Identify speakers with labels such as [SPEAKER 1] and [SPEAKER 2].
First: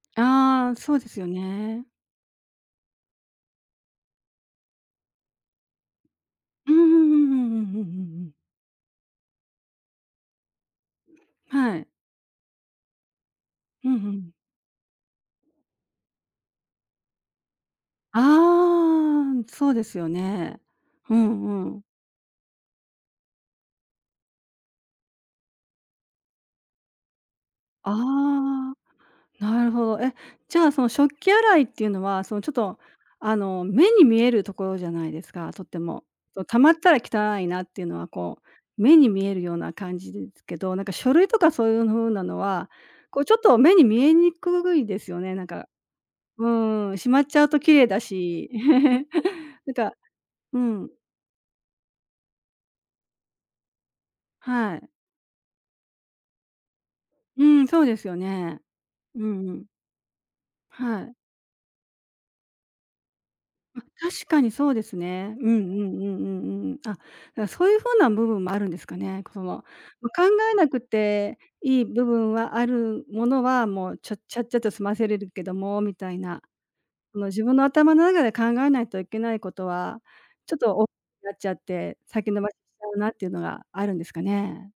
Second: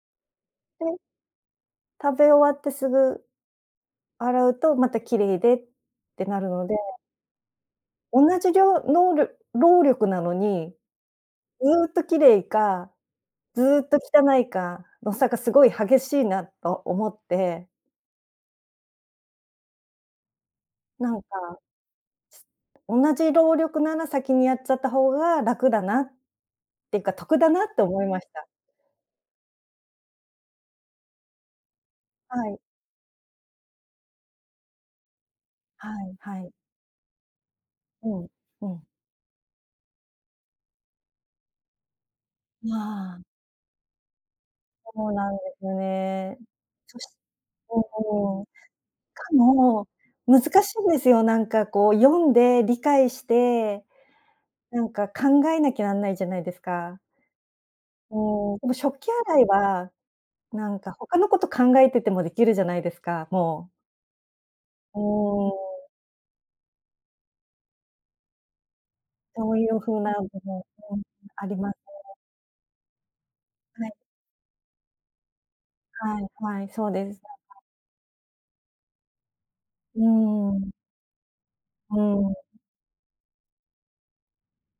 [SPEAKER 1] ああ、
[SPEAKER 2] は
[SPEAKER 1] そ
[SPEAKER 2] い。
[SPEAKER 1] うですよね。
[SPEAKER 2] 食べ終わってすぐ、洗うとまた綺麗でってなるの
[SPEAKER 1] う
[SPEAKER 2] で。
[SPEAKER 1] んうんうんうんうんうんうんう
[SPEAKER 2] 同
[SPEAKER 1] ん。
[SPEAKER 2] じりょうのうりょ労力なのにず
[SPEAKER 1] はい。
[SPEAKER 2] っと綺麗か、ずっ
[SPEAKER 1] ふ
[SPEAKER 2] と
[SPEAKER 1] んふん。
[SPEAKER 2] 汚いかの差がすごい激しいなと思って。
[SPEAKER 1] ああ、ん、そうですよね。
[SPEAKER 2] な
[SPEAKER 1] う
[SPEAKER 2] んか
[SPEAKER 1] んうん。
[SPEAKER 2] 同じ労力なら先にやっちゃった方が、楽だなっていうか得だなって思いました。
[SPEAKER 1] ああ、なるほど。え、じゃあその食器洗いっていうのは、そ
[SPEAKER 2] は
[SPEAKER 1] のちょっ
[SPEAKER 2] い。
[SPEAKER 1] とあの目に見えるところじゃないですか？とって
[SPEAKER 2] は
[SPEAKER 1] も。
[SPEAKER 2] いは
[SPEAKER 1] こう、
[SPEAKER 2] い。
[SPEAKER 1] 溜まったら汚いなっていうのは
[SPEAKER 2] うん
[SPEAKER 1] こ
[SPEAKER 2] う
[SPEAKER 1] う、
[SPEAKER 2] ん。
[SPEAKER 1] 目に見えるような感じですけど、なんか書類とかそういう風なの
[SPEAKER 2] う
[SPEAKER 1] は、こ
[SPEAKER 2] わ。
[SPEAKER 1] うちょっと目に見えにくいで
[SPEAKER 2] そ
[SPEAKER 1] す
[SPEAKER 2] う
[SPEAKER 1] よ
[SPEAKER 2] な
[SPEAKER 1] ね。
[SPEAKER 2] んで
[SPEAKER 1] なん
[SPEAKER 2] す
[SPEAKER 1] か
[SPEAKER 2] ね。
[SPEAKER 1] うー
[SPEAKER 2] そ
[SPEAKER 1] ん。
[SPEAKER 2] し
[SPEAKER 1] しまっちゃうと綺
[SPEAKER 2] う
[SPEAKER 1] 麗だ
[SPEAKER 2] んうん。し
[SPEAKER 1] し。
[SPEAKER 2] か
[SPEAKER 1] なん
[SPEAKER 2] も
[SPEAKER 1] か
[SPEAKER 2] 難
[SPEAKER 1] う
[SPEAKER 2] しいん
[SPEAKER 1] ん。
[SPEAKER 2] ですよ。なんかこう読んで理解して
[SPEAKER 1] は
[SPEAKER 2] な
[SPEAKER 1] い。
[SPEAKER 2] んか考えなきゃなんないじゃないですか。
[SPEAKER 1] うん。そうですよ
[SPEAKER 2] うーん。
[SPEAKER 1] ね。
[SPEAKER 2] でも食器
[SPEAKER 1] う
[SPEAKER 2] 洗い
[SPEAKER 1] んうん。
[SPEAKER 2] はなんか
[SPEAKER 1] はい。
[SPEAKER 2] 他のこと考えててもできるじゃないですか、もう。
[SPEAKER 1] うん。確かにそうです
[SPEAKER 2] う
[SPEAKER 1] ね。
[SPEAKER 2] ー
[SPEAKER 1] うん
[SPEAKER 2] ん。
[SPEAKER 1] うんうんうんうん。あ、なんか、そういう風な部分もあるんですかね。この、
[SPEAKER 2] そ
[SPEAKER 1] も
[SPEAKER 2] ういう風
[SPEAKER 1] う、
[SPEAKER 2] な
[SPEAKER 1] 考
[SPEAKER 2] もの
[SPEAKER 1] え
[SPEAKER 2] も
[SPEAKER 1] なくて
[SPEAKER 2] あります
[SPEAKER 1] いい部
[SPEAKER 2] ね。
[SPEAKER 1] 分はあるものは、
[SPEAKER 2] は
[SPEAKER 1] も
[SPEAKER 2] い。
[SPEAKER 1] うちょちゃっちゃと済ませれるけどもみたい
[SPEAKER 2] はい
[SPEAKER 1] な、
[SPEAKER 2] はい。そうです
[SPEAKER 1] そ
[SPEAKER 2] ね。
[SPEAKER 1] の自分
[SPEAKER 2] はい。
[SPEAKER 1] の頭の中で考えないといけないことは、
[SPEAKER 2] う
[SPEAKER 1] ちょっ
[SPEAKER 2] ん。
[SPEAKER 1] と、おなっちゃって、
[SPEAKER 2] う
[SPEAKER 1] 先延
[SPEAKER 2] ん。
[SPEAKER 1] ばししちゃうなっていうのがあるんですかね。